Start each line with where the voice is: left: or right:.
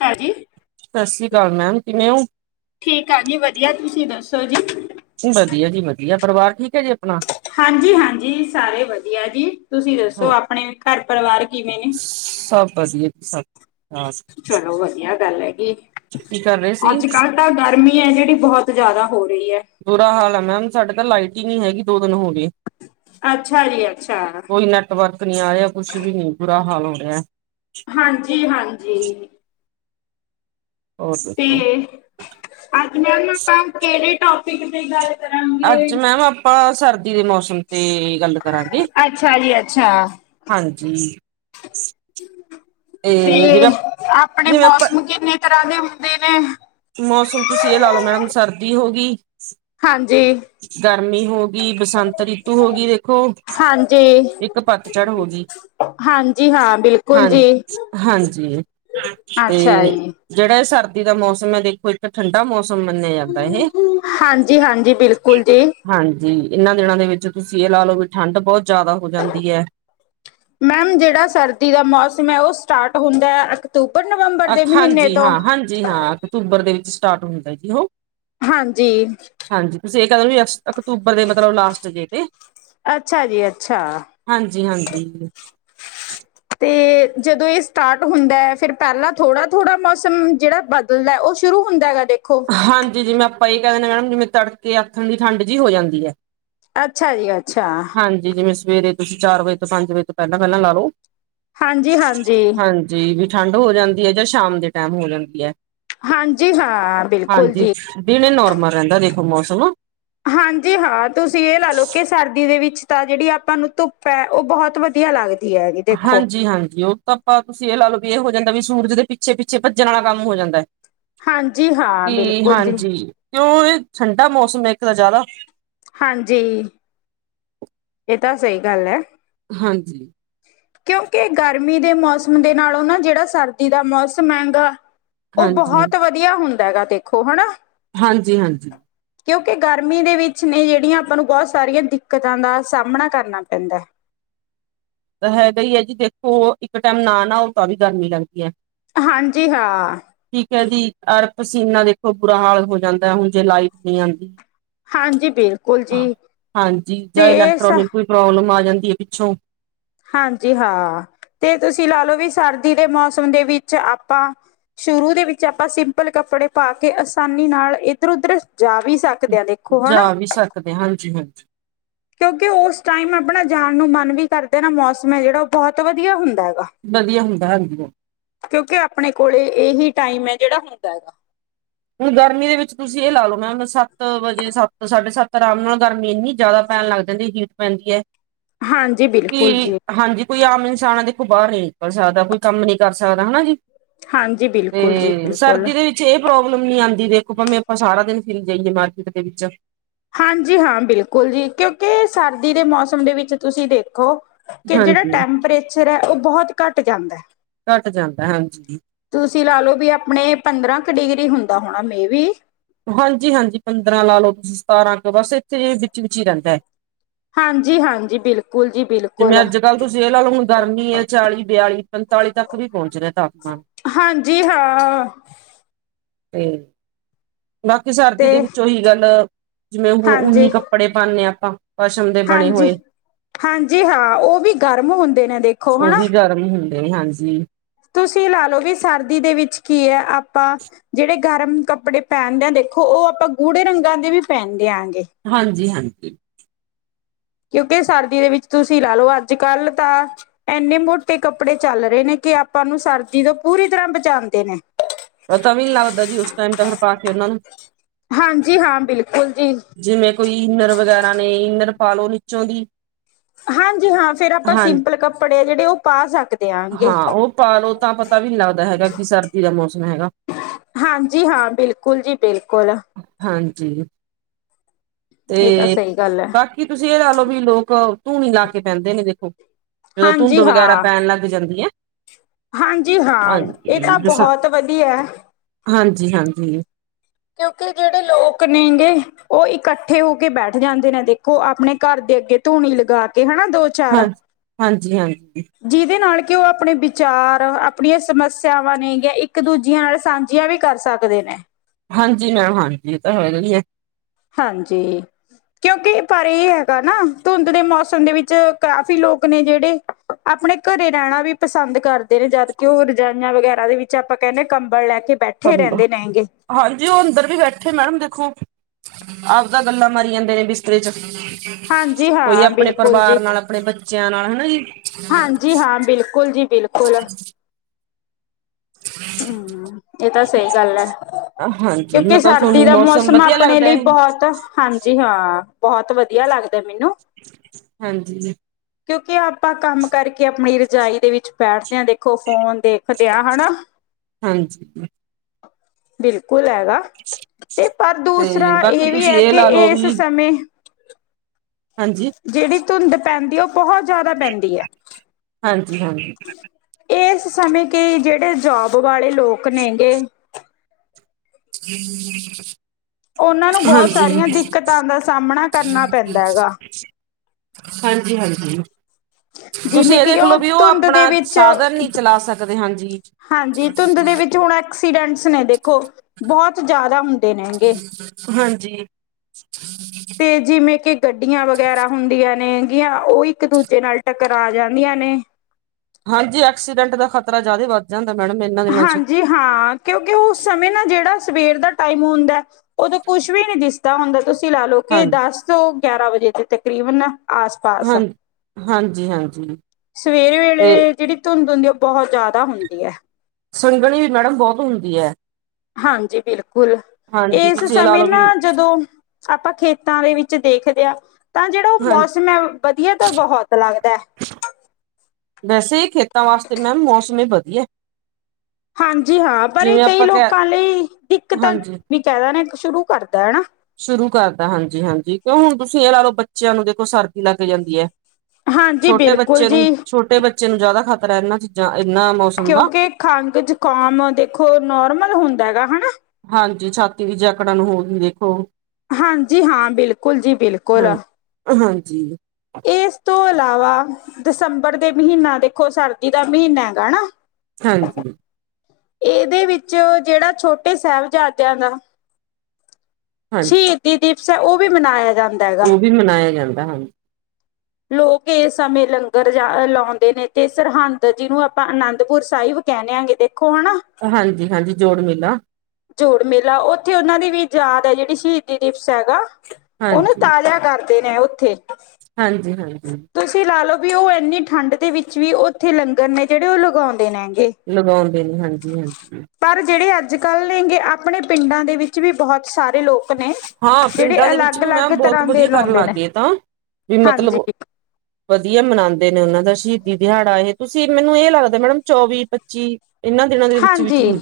left: ਹਾਂਜੀ
right: ਸਤਿ ਸ੍ਰੀ ਅਕਾਲ ਮੈਮ ਕਿਵੇਂ ਹੋ?
left: ਠੀਕ ਆ ਜੀ ਵਧੀਆ ਤੁਸੀਂ ਦੱਸੋ ਜੀ
right: ਵਧੀਆ ਜੀ ਵਧੀਆ ਪਰਿਵਾਰ ਠੀਕ ਹੈ ਜੀ ਆਪਣਾ
left: ਹਾਂਜੀ ਹਾਂਜੀ ਸਾਰੇ ਵਧੀਆ ਜੀ ਤੁਸੀਂ ਦੱਸੋ
right: ਹੋ
left: ਆਪਣੇ ਘਰ ਪਰਿਵਾਰ ਕਿਵੇਂ ਨੇ?
right: ਸਭ ਵਧੀਆ। ਸਭ ਹਾਂ
left: ਚਲੋ ਵਧੀਆ ਗੱਲ ਹੈ ਕਿ
right: ਕੀ ਕਰ ਰਹੇ ਸੀ?
left: ਅੱਜ ਕੱਲ੍ਹ ਤਾਂ ਗਰਮੀ ਹੈ ਜਿਹੜੀ ਬਹੁਤ ਜ਼ਿਆਦਾ ਹੋਰ
right: ਬੁਰਾ ਹਾਲ ਹੈ ਮੈਮ ਸਾਡੇ ਤਾਂ ਲਾਈਟਿੰਗ ਨ ਹੈਗੀ ਦੋ ਦਿਨ ਹੋ ਗਹੀ
left: ਅੱਛਾ ਜੀ ਅੱਛਾ
right: ਕੋਈ ਨੈਟਵਰਕ ਨਹੀਂਆ ਰਿਹਾ ਕੁਛ ਵੀ ਨੀ ਬੁਰਾ ਹਾਲ [inaudible]
left: ਹਾਂਜੀ ਹਾਂਜੀ
right: ਹੋਰ
left: ਤੇ
right: ਦੱਸੋ?
left: ਅੱਜ ਮੈਮ ਆਪਾਂ ਕਿਹੜੇ ਟੋਪਿਕ ਦੀ ਗੱਲ
right: ਅੱਜ
left: ਕਰਾਂਗੇ
right: ਮੈਮ ਆਪਾਂ ਸਰਦੀ ਦੇ ਮੌਸਮ ਤੇ ਗੱਲ ਕਰਾਂਗੇ
left: ਅੱਛਾ ਜੀ ਅੱਛਾ
right: ਹਾਂਜੀ
left: ਤੇ ਆਪਣੇ
right: ਜਿਵੇਂ ਆਪਾਂ
left: ਮੌਸਮ ਕਿੰਨੇ ਤਰ੍ਹਾਂ ਦੇ ਹੁੰਦੇ ਨੇ
right: ਮੌਸਮ ਤੁਸੀਂ ਇਹ ਲਾ ਲੋੋ ਮੈਡਮ ਸਰਦੀ ਹੋ ਗਈ
left: ਹਾਂਜੀ
right: ਗਰਮੀ ਹੋ ਗਈ ਬਸੰਤ ਰਿਤੂ ਹੋ ਗਈ ਦੇਖੋ
left: ਹਾਂਜੀ
right: ਇੱਕ ਪਤਝੜ ਹੋ ਗਈ
left: ਹਾਂਜੀ ਹਾਂ ਬਿਲਕੁਲ
right: ਹਾਂ
left: ਜੀ।
right: ਹਾਂਜੀ ਤੇ
left: ਅੱਛਾ ਜੀ।
right: ਜਿਹੜਾ ਇਹ ਸਰਦੀ ਦਾ ਮੌਸਮ ਹੈ ਦੇਖੋ ਇੱਕ ਠੰਡਾ ਮੌਸਮ ਮੰਨਿਆ ਜਾਂਦਾ ਹੈ
left: ਹਾਂਜੀ ਹਾਂਜੀ ਬਿਲਕੁਲ ਜੀ।
right: ਹਾਂਜੀ ਜੀ ਇਹਨਾਂ ਦਿਨਾਂ ਦੇ ਵਿੱਚ ਤੁਸੀਂ ਇਹ ਲਾ ਲੋਓ ਵੀ ਠੰਢ ਬਹੁਤ ਜ਼ਿਆਦਾ ਹੋ ਜਾਂਦੀ ਹੈ
left: ਮੈਮ ਜਿਹੜਾ ਸਰਦੀ ਦਾ ਮੌਸਮ ਹੈ ਉਹ ਸਟਾਰਟ ਹੁੰਦਾ ਹੈ ਅਕਤੂਬਰ ਨਵੰਬਰ
right: ਅ
left: ਦੇ ਮਹੀਨੇ
right: ਹਾਂਜੀ ਹਾਂ
left: ਤੋਂ।
right: ਹਾਂਜੀ ਹਾਂ ਅਕਤੂਬਰ ਦੇ ਵਿੱਚ ਸਟਾਰਟ ਹੁੰਦਾ ਜੀ ਉਹ
left: ਹਾਂਜੀ
right: ਕਹਿੰਵੀ ਅਕਤੂਬਰ ਦੇ ਮਤਲਬ ਲਾਸਟ ਡੇ ਤੇ
left: ਅੱਛਾ ਜੀ ਅੱਛਾ
right: ਜੀ ਹਾਂਜੀ
left: ਅਤੇ ਜਦੋਂ ਇਹ ਸਟਾਰਟ ਹੁੰਦਾ ਫਿਰ ਪਹਿਲਾਂ ਥੋੜ੍ਹਾ ਥੋੜ੍ਹਾ ਮੌਸਮ ਜਿਹੜਾ ਬਦਲਦਾ ਉਹ ਸ਼ੁਰੂ ਹੁੰਦਾ ਹੁੰਦਾ ਹੈਗਾ ਦੇ
right: ਹਾਂਜੀ ਜਿਵੇਂ ਆਪਾਂ ਇਹ ਕਹਿ ਦਿੰਦੇ ਮੈਡਮ ਜਿਵੇਂ ਤੜਕੇ ਆਥਣ ਦੀ ਠੰਡ ਜਿਹੀ ਹੋ ਜਾਂਦੀ ਹੈ
left: ਅੱਛਾ ਜੀ ਅੱਛਾ।
right: ਹਾਂਜੀ ਜਿਵੇਂ ਸਵੇਰੇ ਤੁਸੀਂ ਚਾਰ ਵਜੇ ਤੋਂ ਪੰਜ ਵਜੇ ਤੋਂ ਪਹਿਲਾਂ-ਪਹਿਲਾਂ ਲਾ ਲੋੋ,
left: ਹਾਂਜੀ ਹਾਂਜੀ
right: ਹਾਂਜੀ ਠੰਡ ਹੋ ਜਾਂਦੀ ਹੈ ਜਾਂ ਸ਼ਾਮ ਦੇ ਟਾਈਮ ਹੋ ਜਾਂਦੀ ਏ।
left: ਹਾਂਜੀ ਹਾਂ ਬਿਲਕੁਲ
right: ਹਾਂਜੀ
left: ਜੀ।
right: ਦਿਨ ਨੋਰਮਲ ਰਹਿੰਦਾ ਦੇਖੋ ਮੌਸਮ।
left: ਹਾਂਜੀ ਹਾਂ ਤੁਸੀਂ ਇਹ ਲਾ ਲਓ ਕਿ ਸਰਦੀ ਦੇ ਵਿੱਚ ਤਾਂ ਜਿਹੜੀ ਆਪਾਂ ਨੂੰ ਧੁੱਪ ਹੈ ਉਹ ਬਹੁਤ ਵਧੀਆ ਲੱਗਦੀ। ਹੈ ਜੀ ਦੇਖੋ
right: ਹਾਂਜੀ-ਹਾਂਜੀ ਉਹ ਤਾਂ ਆਪਾਂ ਤੁਸੀਂ ਇਹ ਲਾ ਲਓ ਵੀ ਇਹ ਹੋ ਜਾਂਦਾ ਵੀ ਸੂਰਜ ਦੇ ਪਿੱਛੇ-ਪਿੱਛੇ ਭੱਜਣ ਵਾਲਾ ਕੰਮ ਹੋ ਜਾਂਦਾ।
left: ਹਾਂਜੀ ਹਾਂ
right: ਕੀ
left: ਬਿਲਕੁਲ ਜੀ
right: ਹਾਂਜੀ ਕਿਉਂ ਇਹ ਠੰਡਾ ਮੌਸਮ ਹੈ ਇੱਕ ਤਾਂ ਜ਼ਿਆਦਾ
left: ਹਾਂਜੀ ਇਹ ਤਾਂ ਸਹੀ ਗੱਲ ਐ।
right: ਹਾਂਜੀ
left: ਕਿਉਂਕਿ ਗਰਮੀ ਦੇ ਮੌਸਮ ਦੇ ਨਾਲੋਂ ਨਾ ਜਿਹੜਾ ਸਰਦੀ ਦਾ ਮੌਸਮ ਹੈਗਾ ਉਹ ਬਹੁਤ ਵਧੀਆ ਹੁੰਦਾ ਗਾ ਦੇਖੋ ਹਨਾ।
right: ਹਾਂਜੀ-ਹਾਂਜੀ
left: ਕਿਉਂਕਿ ਗਰਮੀ ਦੇ ਵਿੱਚ ਨੇ ਜਿਹੜੀਆਂ ਆਪਾਂ ਨੂੰ ਬਹੁਤ ਸਾਰੀਆਂ ਦਿੱਕਤਾਂ ਦਾ ਸਾਹਮਣਾ ਕਰਨਾ ਪੈਂਦਾ।
right: ਤਾਂ ਹੈਗਾ ਹੀ ਹੈ ਜੀ ਦੇਖੋ ਇੱਕ ਟਾਈਮ ਨਾ ਨਾਓ ਤਾਂ ਵੀ ਗਰਮੀ ਲੱਗਦੀ ਏ।
left: ਹਾਂਜੀ ਹਾਂ
right: ਠੀਕ ਹੈ ਜੀ [unintelligible] ਪਸੀਨਾ ਦੇਖੋ ਬੁਰਾ ਹਾਲ ਹੋ ਜਾਂਦਾ ਹੁਣ ਜੇ ਲਾਈਟ ਨਹੀਂ ਆਂਦੀ।
left: ਹਾਂਜੀ ਬਿਲਕੁਲ ਜੀ
right: ਹਾਂਜੀ ਜਾਂ
left: ਤੇ ਸ
right: ਇਲੈਕਟ੍ਰੋਨਿਕ ਕੋਈ ਪ੍ਰੋਬਲਮ ਆ ਜਾਂਦੀ ਹੈ ਪਿੱਛੋਂ
left: ਹਾਂਜੀ ਹਾਂ ਤੇ ਤੁਸੀਂ ਲਾਾਲੋ ਵੀ ਸਰਦੀ ਦੇ ਮੌਸਮ ਦੇ ਵਿੱਚ ਆਪਾਂ ਸ਼ੁਰੂ ਦੇ ਵਿੱਚ ਆਪਾਂ ਸਿੰਪਲ ਕੱਪ ਕੱਪੜੇ ਪਾ ਕੇ ਆਸਾਨੀ ਨਾਲ ਇੱਧਰ-ਉਧਰ ਜਾ ਵੀ ਸਕਦੇ ਆ ਦੇਖੋ ਹਨਾ।
right: ਜਾ ਵੀ ਸਕਦੇ [unintelligible]
left: ਕਿਉਂਕਿ ਉਸ ਟਾਈਮ ਆਪਣਾ ਜਾਣ ਨੂੰ ਮਨ ਵੀ ਕਰਦੇ ਨਾ ਮੌਸਮ ਹੈ ਜਿਹੜਾ ਉਹ ਬਹੁਤ ਵਧੀਆ ਹੁੰਦਾ।
right: ਵਧੀਆ ਹੁੰਦਾ ਹਾਂਜੀ
left: ਕਿਉਂਕਿ ਆਪਣੇ ਕੋਲੇ ਇਹੀ ਟਾਈਮ ਹੈ ਜਿਹੜਾ ਹੁੰਦਾ ਹੈਗਾ।
right: ਹੁਣ ਗਰਮੀ ਦੇ ਵਿੱਚ ਤੁਸੀਂ ਇਹ ਲਾ ਲਓ ਮੈਮ ਸੱਤ ਵਜੇ ਸੱਤ ਸਾਡੇ ਸੱਤ ਆਰਾਮ ਨਾਲ ਗਰਮੀ ਇੰਨੀ ਜ਼ਿਆਦਾ ਪੈਣ ਲੱਗ ਜਾਂਦੀ ਹੀਟ ਪੈਂਦੀ ਐ।
left: ਹਾਂਜੀ ਬਿਲਕੁਲ ਜੀ।
right: ਕੋਈ ਆਮ ਇਨਸਾਨ ਦੇਖੋ ਬਾਹਰ ਨੀ ਨਿਕਲ ਸਕਦਾ ਕੋਈ ਕੰਮ ਨੀ ਕਰ ਸਕਦਾ ਹਨਾ ਜੀ।
left: ਹਾਂਜੀ ਬਿਲਕੁਲ ਜੀ
right: ਤੇ
left: ਬਿਲਕੁਲ
right: ਸਰਦੀ ਦੇ ਵਿੱਚ ਇਹ ਪ੍ਰੋਬ ਹਾਂਜੀ ਵੇਖੋ ਭਾਵੇਂ ਆਪਾਂ ਸਾਰਾ ਦਿਨ ਫਿਰੀ ਜਾਈਏ ਮਾਰਕੀਟ ਦੇ ਵਿੱਚ।
left: ਹਾਂਜੀ ਹਾਂ ਬਿਲਕੁਲ ਜੀ ਕਿਉਂਕਿ ਸਰਦੀ ਦੇ ਮੌਸਮ ਦੇ ਵਿੱਚ ਤੁਸੀਂ ਦੇਖੋ ਕਿ ਜਿਹੜਾ
right: ਹਾਂਜੀ
left: ਟੈਂਪਰੇਚਰ ਹੈ ਉਹ ਬਹੁਤ ਘੱਟ ਜਾਂਦਾ।
right: ਘੱਟ ਜਾਂਦਾ ਹਾਂਜੀ
left: ਤੁਸੀਂ ਲਾ ਲੋ ਵੀ ਆਪਣੇ ਪੰਦਰਾਂ ਕੁ ਡਿਗਰੀ ਹੁੰਦਾ ਹੋਣਾ ਮੇ ਬੀ।
right: ਹਾਂਜੀ-ਹਾਂਜੀ ਪੰਦਰਾਂ ਲਾ ਲਓ ਤੁਸੀਂ ਸਤਾਰਾਂ ਕੇ ਬਸ ਇੱਥੇ ਵਿੱਚ-ਵਿਚ ਹੀ ਰਹਿੰਦਾ।
left: ਹਾਂਜੀ ਹਾਂਜੀ ਬਿਲਕੁਲ ਜੀ ਬਿਲਕੁਲ
right: ਜਿਵੇਂ ਅੱਜ ਕੱਲ੍ਹ ਤੁਸੀਂ ਇਹ ਲਾ ਲਓ ਹੁਣ ਗਰਮੀ ਹੈ ਚਾਲੀ ਬਿਆਲੀ ਪੰਤਾਲੀ ਤੱਕ ਵੀ ਪਹੁੰਚ ਰਿਹਾ ਤਾਪਮਾਨ।
left: ਹਾਂਜੀ ਹਾਂ।
right: ਤੇ ਬਾਕੀ ਸਰਦੀ
left: ਤੇ
right: ਦੇ ਵਿੱਚ ਉਹੀ ਗੱਲ ਜਿਵੇਂ ਹੁਣ ਊਨੀ
left: ਹਾਂਜੀ
right: ਕੱਪੜੇ ਪਾਨੇ ਆ ਆਪਾਂ ਪਸ਼ਮ ਦੇ ਬਣੇ
left: ਹਾਂਜੀ
right: ਹੋਏ।
left: ਹਾਂਜੀ ਹਾਂ ਉਹ ਵੀ ਗਰਮ ਹੁੰਦੇ ਨੇ ਦੇਖੋ
right: ਉਹ
left: ਹਨਾ।
right: ਵੀ ਗਰਮ ਹੁੰਦੇ ਹਾਂਜੀ
left: ਤੁਸੀਂ ਲਾ ਲੋ ਵੀ ਸਰਦੀ ਦੇ ਵਿੱਚ ਕੀ ਹੈ ਆਪਾਂ ਜਿਹੜੇ ਗਰਮ ਕੱਪੜੇ ਪਹਿਨਦੇ ਆ ਦੇ ਦੇਖੋ ਉਹ ਆਪਾਂ ਗੂੜੇ ਰੰਗਾਂ ਦੇ ਵੀ ਪਹਿਨ
right: ਹਾਂਜੀ ਹਾਂਜੀ
left: ਕਿਉਂਕਿ ਸਰਦੀ ਦੇ ਵਿੱਚ ਤੁਸੀਂ ਲਾ ਲ ਅੱਜ ਕੱਲ ਤਾਂ ਇੰਨੇ ਮੋਟੇ ਕੱਪੜੇ ਚੱਲ ਰਹੇ ਨੇ ਕਿ ਆਪਾਂ ਨੂੰ ਸਰਦੀ ਤੋਂ ਪੂਰੀ ਤਰ੍ਹਾਂ ਬਚਾਉਂਦੇ ਨੇ
right: ਤਵਨ ਲਾਲ ਉਸ ਟਾਈਮ ਤ ਮੈਂ
left: ਹਾਂਜੀ ਹਾਂ ਬਿਲਕੁਲ ਜੀ
right: ਜਿਵੇਂ ਕੋਈ ਇਨਰ ਵਗੈਰਾ ਨੇ ਇਨਰ ਪਾ ਲੋ ਨੀਚੋਂ ਦੀ
left: ਹਾਂਜੀ ਹਾਂ ਫੇਰ ਆਪਾਂ
right: ਹਾਂਜੀ
left: ਸਿੰਪਲ ਕੱਪੜੇ ਆ ਜਿਹੜੇ ਉਹ ਪਾ ਸਕਦੇ ਆਂਗੇ
right: ਹਾਂ ਉਹ ਪਾਲੋ ਤਾਂ ਪਤਾ ਵੀ ਨਹੀਂ ਲੱਗਦਾ ਹੈਗਾ ਕਿ ਸਰਦੀ ਦਾ ਮੌਸਮ ਹੈਗਾ
left: ਹਾਂਜੀ ਹਾਂ ਬਿਲਕੁਲ ਜੀ ਬਿਲਕੁਲ
right: [inaudible]
left: ਇਹ ਤਾਂ
right: ਤੇ
left: ਸਹੀ ਗੱਲ ਹੈ
right: ਬਾਕੀ ਤੁਸੀਂ ਇਹ ਲਾ ਲਓ ਵੀ ਲੋਕ ਧੂਣੀ ਲਾ ਕੇ ਪੈਂਦੇ ਨੇ ਦੇਖੋ ਜਦੋਂ ਧੁੰਦ
left: ਹਾਂਜੀ
right: ਵਗੈਰਾ
left: ਹਾਂ
right: ਪੈਣ ਲੱਗ ਜਾਂਦੀ ਹੈ
left: ਹਾਂਜੀ ਹਾਂ ਇਹ
right: ਹਾਂਜੀ
left: ਤਾਂ
right: ਦਸਾਂ
left: ਬਹੁਤ ਵਧੀਆ
right: ਹਾਂਜੀ ਹਾਂਜੀ
left: ਕਿਉਂਕਿ ਜਿਹੜੇ ਲੋਕ ਨੇਗੇੇ ਉਹ ਇਕੱਠੇ ਹੋ ਕੇ ਬੈਠ ਜਾਂਦੇ ਨੇ ਦੇਖੋ ਆਪਣੇ ਘਰ ਦੇ ਅੱਗੇ ਧੂਣੀ ਲਗਾ ਕੇ ਹਨਾ ਦੋ ਚਾਰ
right: ਹਾਂ ਹਾਂਜੀ ਹਾਂਜੀ
left: ਜਿਹਦੇ ਨਾਲ ਕਿ ਉਹ ਆਪਣੇ ਵਿਚਾਰ ਆਪਣੀਆਂ ਸਮੱਸਿਆਵਾਂ ਨੇ ਇੱਕ ਦੂਜੀਆਂ ਨਾਲ ਸਾਂਝੀਆਂ ਵੀ ਕਰ ਸਕਦੇ ਨੇ।
right: ਹਾਂਜੀ ਮੈਮ ਹਾਂਜੀ ਇਹ ਤਾਂ ਹੈਗਾ ਹੈ।
left: ਹਾਂਜੀ। ਕਿਉਂਕਿ ਪਰ ਇਹ ਹੈਗਾ ਨਾ ਧੁੰਦ ਦੇ ਮੌਸਮ ਦੇ ਵਿੱਚ ਕਾਫੀ ਲੋਕ ਨੇ ਜਿਹੜੇ ਆਪਣੇ ਘਰੇ ਰਹਿਣਾ ਵੀ ਪਸੰਦ ਕਰਦੇ ਨੇ ਜਦਕਿ ਉਹ ਰਜਾਈਆਂ ਵਗੈਰਾ ਦੇ ਵਿੱਚ ਆਪਾਂ ਕਹਿੰਦੇ ਕੰਬਲ ਲੈ ਕੇ ਬੈਠੇ ਰਹਿੰਦੇ ਨੇਗੇ
right: ਹਾਂਜੀ ਉਹ ਅੰਦਰ ਵੀ ਬੈਠੇ ਮੈਡਮ ਦੇਖੋ। ਆਪ ਤਾਂ ਗੱਲਾਂ ਮਾਰੀ ਜਾਂਦੇ ਨੇ ਬਿਸਤਰੇ ਚ।
left: ਹਾਂਜੀ
right: ਕੋਈ
left: ਹਾਂ
right: ਆਪਣੇ
left: ਬਿਲਕੁਲ ਜੀ।
right: ਪਰਿਵਾਰ ਨਾਲ ਆਪਣੇ ਬੱਚਿਆਂ ਨਾਲ ਹਨਾ ਜੀ।
left: ਹਾਂਜੀ ਹਾਂ ਬਿਲਕੁਲ ਜੀ ਬਿਲਕੁਲ। ਹਮ ਇਹ ਤਾਂ ਸਹੀ ਗੱਲ ਹੈ।
right: ਹਾਂਜੀ
left: ਕਿਉਂਕਿ
right: ਮਤਲਬ
left: ਸਰਦੀ
right: ਤੁਹਾਨੂੰ
left: ਦਾ ਮੌਸਮ
right: ਵਧੀਆ
left: ਆਪਣੇ
right: ਲੱਗਦਾ ਹੈ
left: ਲਈ ਬਹੁਤ ਹਾਂਜੀ ਹਾਂ। ਬਹੁਤ ਵਧੀਆ ਲੱਗਦਾ ਮੈਨੂੰ।
right: ਹਾਂਜੀ।
left: ਕਿਉਂਕਿ ਆਪਾਂ ਕੰਮ ਕਰਕੇ ਆਪਣੀ ਰਜਾਈ ਦੇ ਵਿੱਚ ਬੈਠਦੇ ਹਾਂ ਦੇਖੋ ਫੋਨ ਦੇਖਦੇ ਹਾਂ ਹਨਾ।
right: ਹਾਂਜੀ।
left: ਬਿਲਕੁਲ ਹੈਗਾ ਅਤੇ ਪਰ
right: ਤੇ
left: ਦੂਸਰਾ ਇਹ
right: ਬਾਕੀ
left: ਵੀ
right: ਤੁਸੀਂ
left: ਹੈ ਕਿ
right: ਲਾ ਲਓ
left: ਇਸ
right: ਵੀ
left: ਸਮੇਂ
right: ਹਾਂਜੀ।
left: ਜਿਹੜੀ ਧੁੰਦ ਪੈਂਦੀ ਹੈ ਉਹ ਬਹੁਤ ਜ਼ਿਆਦਾ ਪੈਂਦੀ ਹੈ।
right: ਹਾਂਜੀ ਹਾਂਜੀ
left: ਇਸ ਸਮੇ ਕ ਜਿਹੜੇ ਜੋਬ ਵਾਲੇ ਲੋਕ ਨੇ ਗੇ
right: ਹਮ।
left: ਉਹਨਾਂ ਨੂੰ ਬਹੁਤ
right: ਹਾਂਜੀ।
left: ਸਾਰੀਆਂ ਦਿੱਕਤਾਂ ਦਾ ਸਾਹਮਣਾ ਕਰਨਾ ਪੈਂਦਾ ਹੈਗਾ
right: ਹਾਂਜੀ ਹਾਂਜੀ। ਤੁਸੀਂ
left: ਜਿਵੇਂ
right: ਇਹ
left: ਕਿ
right: ਦੇਖਲਓ ਵੀ ਉਹ
left: ਧੁੰਦ ਦੇ
right: ਆਪਣਾ
left: ਵਿੱਚ
right: ਸਾਧਨ ਨਹੀਂ ਚਲਾ ਸਕਦੇ ਹਾਂਜੀ।
left: ਹਾਂਜੀ ਧੁੰਦ ਦੇ ਵਿੱਚ ਹੁਣ ਐਕਸੀਡੈਂਟਸ ਨੇ ਦੇਖੋ ਬਹੁਤ ਜ਼ਿਆਦਾ ਹੁੰਦੇ। ਨੇਗੇ
right: ਹਾਂਜੀ।
left: ਤੇ ਜਿਵੇਂ ਕਿ ਗੱਡੀਆਂ ਵਗੈਰਾ ਹੁੰਦੀਆਂ ਨੇ ਹੈਗੀਆਂ ਉਹ ਇੱਕ ਦੂਜੇ ਨਾਲ ਟੱਕਰ ਆ ਜਾਂਦੀਆਂ ਨੇ।
right: ਹਾਂਜੀ ਐਕਸੀਡੈਂਟ ਦਾ ਖ਼ਤਰਾ ਜ਼ਿਆਦਾ ਵੱਧ ਜਾਂਦਾ। ਮੈਡਮ ਇਹਨਾਂ ਦਿਨਾਂ ਚ
left: ਹਾਂਜੀ ਹਾਂ ਕਿਉਂਕਿ ਉਸ ਸਮੇਂ ਨਾ ਜਿਹੜਾ ਸਵੇਰ ਦਾ ਟਾਈਮ ਹੁੰਦਾ ਉਦੋਂ ਕੁਛ ਵੀ ਨੀ ਦਿਸਦਾ ਹੁੰਦਾ ਤੁਸੀਂ ਲਾ ਲਓ ਕਿ
right: ਹਾਂਜੀ
left: ਦੱਸ ਗਿਆਰਾਂ ਵਜੇ ਤੇ ਤਕਰੀਬਨ। ਆਸ-ਪਾਸ,
right: ਹਾਂ ਹਾਂਜੀ ਹਾਂਜੀ
left: ਸਵੇਰੇ
right: ਤੇ
left: ਵੇਲੇ ਜਿਹੜੀ ਧੁੰਦ ਧੁੰਦ ਹੁੰਦੀ ਆ ਬਹੁਤ ਜਿਆਦਾ ਹੁੰਦੀ ਏ।
right: ਸੁਣਗਣੀ ਵੀ ਮੈਡਮ ਬਹੁਤ ਹੁੰਦੀ ਹੈ।
left: ਹਾਂਜੀ ਬਿਲਕੁਲ।
right: ਹਾਂਜੀ
left: ਇਸ
right: ਤੁਸੀਂ ਇਹ ਲਾ
left: ਸਮੇਂ
right: ਲਓ ਵੀ
left: ਨਾ ਜਦੋਂ, ਆਪਾਂ ਖੇਤਾਂ ਦੇ ਵਿੱਚ ਦੇਖਦੇ ਹਾਂ, ਤਾਂ ਜਿਹੜਾ ਉਹ
right: ਹਾਂ
left: ਮੌਸਮ ਹੈ ਵਧੀਆ ਤਾਂ ਬਹੁਤ ਲੱਗਦਾ।
right: ਵੈਸੇ ਇਹ ਖੇਤਾਂ ਵਾਸਤੇ ਮੈਮ ਮੌਸਮ ਇਹ ਵਧੀਆ।
left: ਹਾਂਜੀ ਹਾਂ ਪਰ ਇਹ
right: ਜਿਵੇਂ
left: ਕਈ
right: ਆਪਾਂ ਕਹਿ
left: ਲੋਕਾਂ ਲਈ ਦਿੱਕਤ
right: ਹਾਂਜੀ
left: ਵੀ ਕਹਿ ਦੇ ਨੇ। ਸ਼ੁਰੂ ਕਰਦਾ ਹਨਾ।
right: ਸ਼ੁਰੂ ਕਰਦਾ ਹਾਂਜੀ-ਹਾਂਜੀ ਕਿਉਂ ਹੁਣ ਤੁਸੀਂ ਇਹ ਲਾ ਲਓ ਬੱਚਿਆਂ ਨੂੰ ਦੇਖੋ ਸਰਦੀ ਲੱਗ ਜਾਂਦੀ ਐ।
left: ਹਾਂਜੀ
right: ਛੋਟੇ
left: ਬਿਲਕੁਲ
right: ਬੱਚੇ ਨੂੰ
left: ਜੀ
right: ਛੋਟੇ ਬੱਚੇ ਨੂੰ ਜ਼ਿਆਦਾ ਖ਼ਤਰਾ ਇਹਨਾਂ ਚੀਜ਼ਾਂ। ਇਹਨਾਂ ਮੌਸਮ ਦਾ
left: ਕਿਉਂਕਿ ਖੰਘ ਜ਼ੁਕਾਮ ਦੇਖੋ ਨੋਰਮਲ ਹੁੰਦਾ ਗਾ।
right: ਹਾਂਜੀ ਛਾਤੀ ਵੀ ਜੈਕੜਨ ਹੋਗੀ ਦੇਖੋ।
left: ਹਾਂਜੀ ਹਾਂ ਬਿਲਕੁਲ ਜੀ ਬਿਲਕੁਲ।
right: ਹਾਂ ਹਾਂਜੀ।
left: ਇਸ ਤੋਂ ਇਲਾਵਾ, ਦਸੰਬਰ ਦੇ ਮਹੀਨਾ ਦੇਖੋ ਸਰਦੀ ਦਾ ਮਹੀਨਾ ਹੈਗਾ ਹਨਾ।
right: ਹਾਂਜੀ
left: ਇਹਦੇ ਵਿੱਚ ਜਿਹੜਾ ਛੋਟੇ ਸਾਹਿਬਜ਼ਾਦਿਆਂ ਦਾ
right: ਹਾਂਜੀ
left: ਸ਼ਹੀਦੀ ਦਿਵਸ ਹੈ ਉਹ ਵੀ ਮਨਾਇਆ ਜਾਂਦਾ। ਹੈਗਾ
right: ਉਹ ਵੀ ਮਨਾਇਆ ਜਾਂਦਾ ਹਾਂਜੀ।
left: ਲੋਕ ਇਸ ਸਮੇਂ ਲੰਗਰ ਜਾ ਲਾਉਂਦੇ ਨੇ ਤੇ ਸਰਹੰਦ ਜਿਹਨੂੰ ਆਪਾਂ ਅਨੰਦਪੁਰ ਸਾਹਿਬ ਕਹਿਣਿਆਂਗੇ ਤੇ
right: ਹਾਂਜੀ-ਹਾਂਜੀ ਜੋੜ ਮੇਲਾ।
left: ਜੋੜ ਮੇਲਾ ਉੱਥੇ ਉਹਨਾਂ ਦੀ ਵੀ ਯਾਦ ਹੈ ਜਿਹੜੀ ਸ਼ਹੀਦੀ ਦਿਵਸ ਹੈਗਾ। ਉਹਨੂੰ
right: ਹਾਂਜੀ
left: ਤਾਜ਼ਾ ਕਰਦੇ ਨੇ ਉੱਥੇ
right: ਹਾਂਜੀ ਹਾਂਜੀ
left: ਤੁਸੀਂ ਲਾ ਲੋ ਵੀ ਉਹ ਇੰਨੀ ਠੰਡ ਦੇ ਵਿੱਚ ਵੀ ਉੱਥੇ ਲੰਗਰ ਨੇ ਜਿਹੜੇ ਉਹ ਲਗਾਉ ਦੇ ਨੇਗੇ।
right: ਲਗਾਉਂਦੇ ਨੇ ਹਾਂਜੀ ਹਾਂਜੀ
left: ਪਰ ਜਿਹੜੇ ਅੱਜ ਅੱਜ-ਕੱਲ੍ਹ ਨੇਗੇ ਆਪਣੇ ਪਿੰਡਾਂ ਦੇ ਵਿੱਚ ਵੀ ਬਹੁਤ ਸਾਰੇ ਜਿਹੜੇ ਲੋਕ ਨੇ,
right: ਹਾਂ
left: ਜਿਹੜੇ
right: ਪਿੰਡਾਂ ਦੇ ਵਿੱਚ ਵੀ
left: ਅਲੱਗ-ਅਲੱਗ
right: ਮੈਮ ਬਹੁਤ
left: ਤਰ੍ਹਾਂ ਦੇ
right: ਵਧੀਆ ਕਰਨ
left: ਲਾਉਂਦੇ
right: ਲੱਗ
left: ਨੇ।
right: ਗਏ ਤਾਂ ਵੀ
left: ਹਾਂਜੀ,
right: ਮਤਲਬ ਵਧੀਆ ਮਨਾਉਂਦੇ ਨੇ ਉਹਨਾਂ ਦਾ ਸ਼ਹੀਦੀ ਦਿਹਾੜਾ ਇਹ ਤੁਸੀਂ ਮੈਨੂੰ ਇਹ ਲੱਗਦਾ ਮੈਡਮ ਚੌਵੀ-ਪੱਚੀ
left: ਹਾਂਜੀ,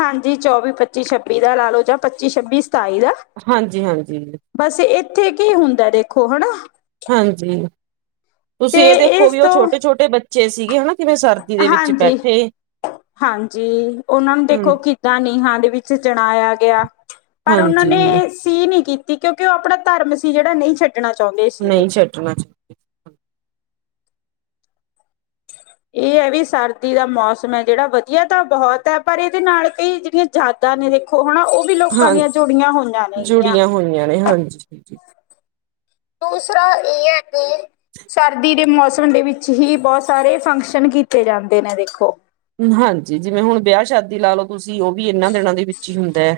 left: ਹਾਂਜੀ ਚੌਵੀ, ਪੱਚੀ, ਛੱਬੀ ਦਾ ਲਾ ਲੋ ਜਾਂ ਪੱਚੀ ਛੱਬੀ ਸਤਾਈ ਦਾ,
right: ਹਾਂਜੀ ਹਾਂਜੀ
left: ਬਸ ਇੱਥੇ ਕੀ ਹੁੰਦਾ ਦੇਖੋ ਹੈਨਾ।
right: ਹਾਂਜੀ ਤੁਸੀਂ ਇਹ ਦੇਖੋ ਵੀ ਉਹ ਛੋਟੇ-ਛੋਟੇ ਬੱਚੇ ਸੀਗੇ ਹਨਾ ਕਿਵੇਂ ਸਰਦੀ ਦੇ ਵਿੱਚ
left: ਹਾਂਜੀ
right: ਬੈਠੇ।
left: ਹਾਂਜੀ ਉਹਨਾਂ ਨੂੰ
right: ਹਾਂ
left: ਦੇਖੋ ਕਿੱਦਾਂ ਨੀਹਾਂ ਦੇ ਵਿੱਚ ਚਣਾਇਆ ਗਿਆ। ਪਰ ਉਹਨਾਂ
right: ਹਾਂਜੀ
left: ਨੇ ਸੀ ਨਹੀਂ ਕੀਤੀ ਕਿਉਂਕਿ ਉਹ ਆਪਣਾ ਧਰਮ ਸੀ ਜਿਹੜਾ ਨਹੀਂ ਛੱਡ ਕੱਢਣਾ ਚਾਹੁੰਦੇ ਸੀ ਤੇ
right: ਨਹੀਂ ਛੱਡਣਾ [inaudible]
left: ਇਹ ਐ ਵੀ ਸਰਦੀ ਦਾ ਮੌਸਮ ਹੈ ਜਿਹੜਾ ਵਧੀਆ ਤਾਂ ਬਹੁਤ ਹੈ ਪਰ ਇਹਦੇ ਨਾਲ ਕਈ ਜਿਹੜੀਆਂ ਯਾਦਾਂ ਨੇ ਦੇਖੋ ਹੁਣ ਉਹ ਵੀ ਲੋਕਾਂ
right: ਹਾਂ
left: ਦੀਆਂ ਜੁੜੀਆਂ ਹੋਈਆਂ ਨੇਗੀਆਂ।
right: ਜੁੜੀਆਂ ਹੋਈਆਂ ਨੇ ਹਾਂਜੀ
left: ਦੂਸਰਾ ਇਹ ਆ ਕਿ ਸਰਦੀ ਦੇ ਮੌਸਮ ਦੇ ਵਿੱਚ ਹੀ ਬਹੁਤ ਸਾਰੇ ਫੰਕਸ਼ਨ ਕੀਤੇ ਜਾਂਦੇ ਨੇ ਦੇਖੋ।
right: ਹਾਂਜੀ ਜਿਵੇਂ ਹੁਣ ਵਿਆਹ ਸ਼ਾਦੀ ਲਾ ਲਓ ਤੁਸੀਂ ਉਹ ਵੀ ਇਹਨਾਂ ਦਿਨਾਂ ਦੇ ਵਿੱਚ ਹੀ ਹੁੰਦੇ।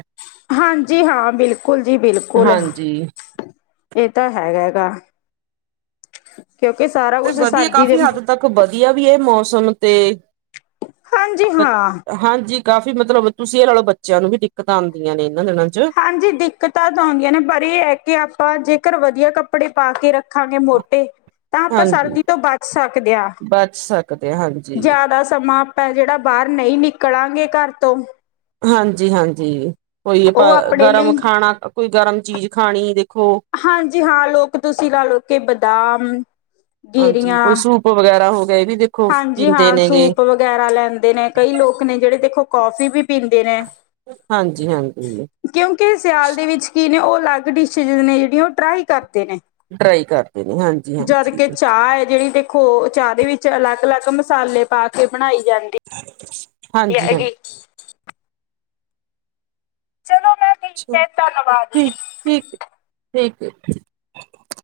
left: ਹਾਂਜੀ ਹਾਂ ਬਿਲਕੁਲ ਜੀ ਬਿਲਕੁਲ,
right: ਹਾਂਜੀ
left: ਇਹ ਤਾਂ ਹੈਗਾ ਗਾ। ਕਿਉਂਕਿ ਸਾਰਾ ਕੁਛ
right: ਵਧੀਆ
left: ਸਰਦੀ
right: ਕਾਫ਼ੀ
left: ਦੇ
right: ਹੱਦ ਤੱਕ ਵਧੀਆ ਵੀ ਏ ਮੌਸਮ ਤੇ
left: ਹਾਂਜੀ
right: ਬ
left: ਹਾਂ
right: ਹਾਂਜੀ ਕਾਫ਼ੀ ਮਤਲਬ ਤੁਸੀਂ ਇਹ ਲਾ ਲੋ ਬੱਚਿਆਂ ਨੂੰ ਵੀ ਦਿੱਕਤਾਂ ਆਂਦੀਆ ਨੇ। ਇਹਨਾਂ ਦਿਨਾਂ ਚ
left: ਹਾਂਜੀ ਦਿੱਕਤਾਂ ਤਾਂ ਆਉਂਦੀਆਂ ਨੇ ਪਰ ਇਹ ਹੈ ਕਿ ਆਪਾਂ ਜੇਕਰ ਵਧੀਆ ਕੱਪੜੇ ਪਾ ਕੇ ਰੱਖ ਰੱਖਾਂਗੇ ਮੋਟੇ, ਤਾਂ ਆਪਾਂ
right: ਹਾਂਜੀ
left: ਸਰਦੀ ਤੋਂ ਬਚ ਸਕਦੇ ਆ।
right: ਬਚ ਸਕਦੇ ਆ ਹਾਂਜੀ
left: ਜ਼ਿਆਦਾ ਸਮਾਂ ਆਪਾਂ ਜਿਹੜਾ ਬਾਹਰ ਨਹੀਂ ਨਿਕਲਾਂਗੇ ਘਰ ਤੋਂ।
right: ਹਾਂਜੀ-ਹਾਂਜੀ ਕੋਈ ਆਪਾਂ
left: ਉਹ ਆਪਣੇ
right: ਗਰਮ
left: ਲਈ
right: ਖਾਣਾ ਕੋਈ ਗਰਮ ਚੀਜ਼ ਖਾਣੀ ਦੇ
left: ਹਾਂਜੀ ਹਾਂ ਲੋਕ ਤੁਸੀਂ ਲਾ ਲੋ ਕਿ ਬਦਾਮ
right: ਹਾਂਜੀ
left: ਗਿਰੀਆਂ
right: ਕੋਈ ਸੂਪ ਵਗੈਰਾ ਹੋ ਗਿਆ ਇਹ ਵੀ ਦੇਖੋ
left: ਹਾਂਜੀ
right: ਪੀਂਦੇ
left: ਹਾਂ
right: ਨੇ ਗੇ
left: ਸੂਪ ਵਗੈਰਾ ਲੈਂਦੇ ਨੇ ਕਈ ਲੋਕ ਨੇ ਜਿਹੜੇ ਦੇਖੋ ਕੌਫੀ ਵੀ ਪੀਂਦੇ ਨੇ
right: ਹਾਂਜੀ ਹਾਂਜੀ
left: ਕਿਉਂਕਿ ਸਿਆਲ ਦੇ ਵਿੱਚ ਕੀ ਨੇ ਉਹ ਅਲੱਗ ਡਿਸ਼ਜ ਨੇ ਜਿਹੜੀਆਂ ਉਹ ਟਰਾਈ ਕਰ ਨੇ
right: ਡਰਾਈ ਕਰਦੇ ਨੇ ਹਾਂਜੀ
left: ਜਦ
right: ਹਾਂਜੀ
left: ਕਿ ਚਾਹ ਹੈ ਜਿਹੜੀ ਦੇਖੋ ਚਾਹ ਦੇ ਵਿੱਚ ਅਲੱਗ ਅਲੱਗ ਮਸਾਲੇ ਪਾ ਕੇ ਬਣਾਈ ਜਾਂਦੀ
right: ਹਾਂਜੀ ਹਾਂਜੀ
left: ਹੈਗੀ ਚਲੋ ਮੈਂ ਠੀਕ
right: ਆਸ਼ਾ
left: ਹੈ ਧੰਨਵਾਦ ਜੀ।
right: ਠੀਕ ਠੀਕ ਠੀਕ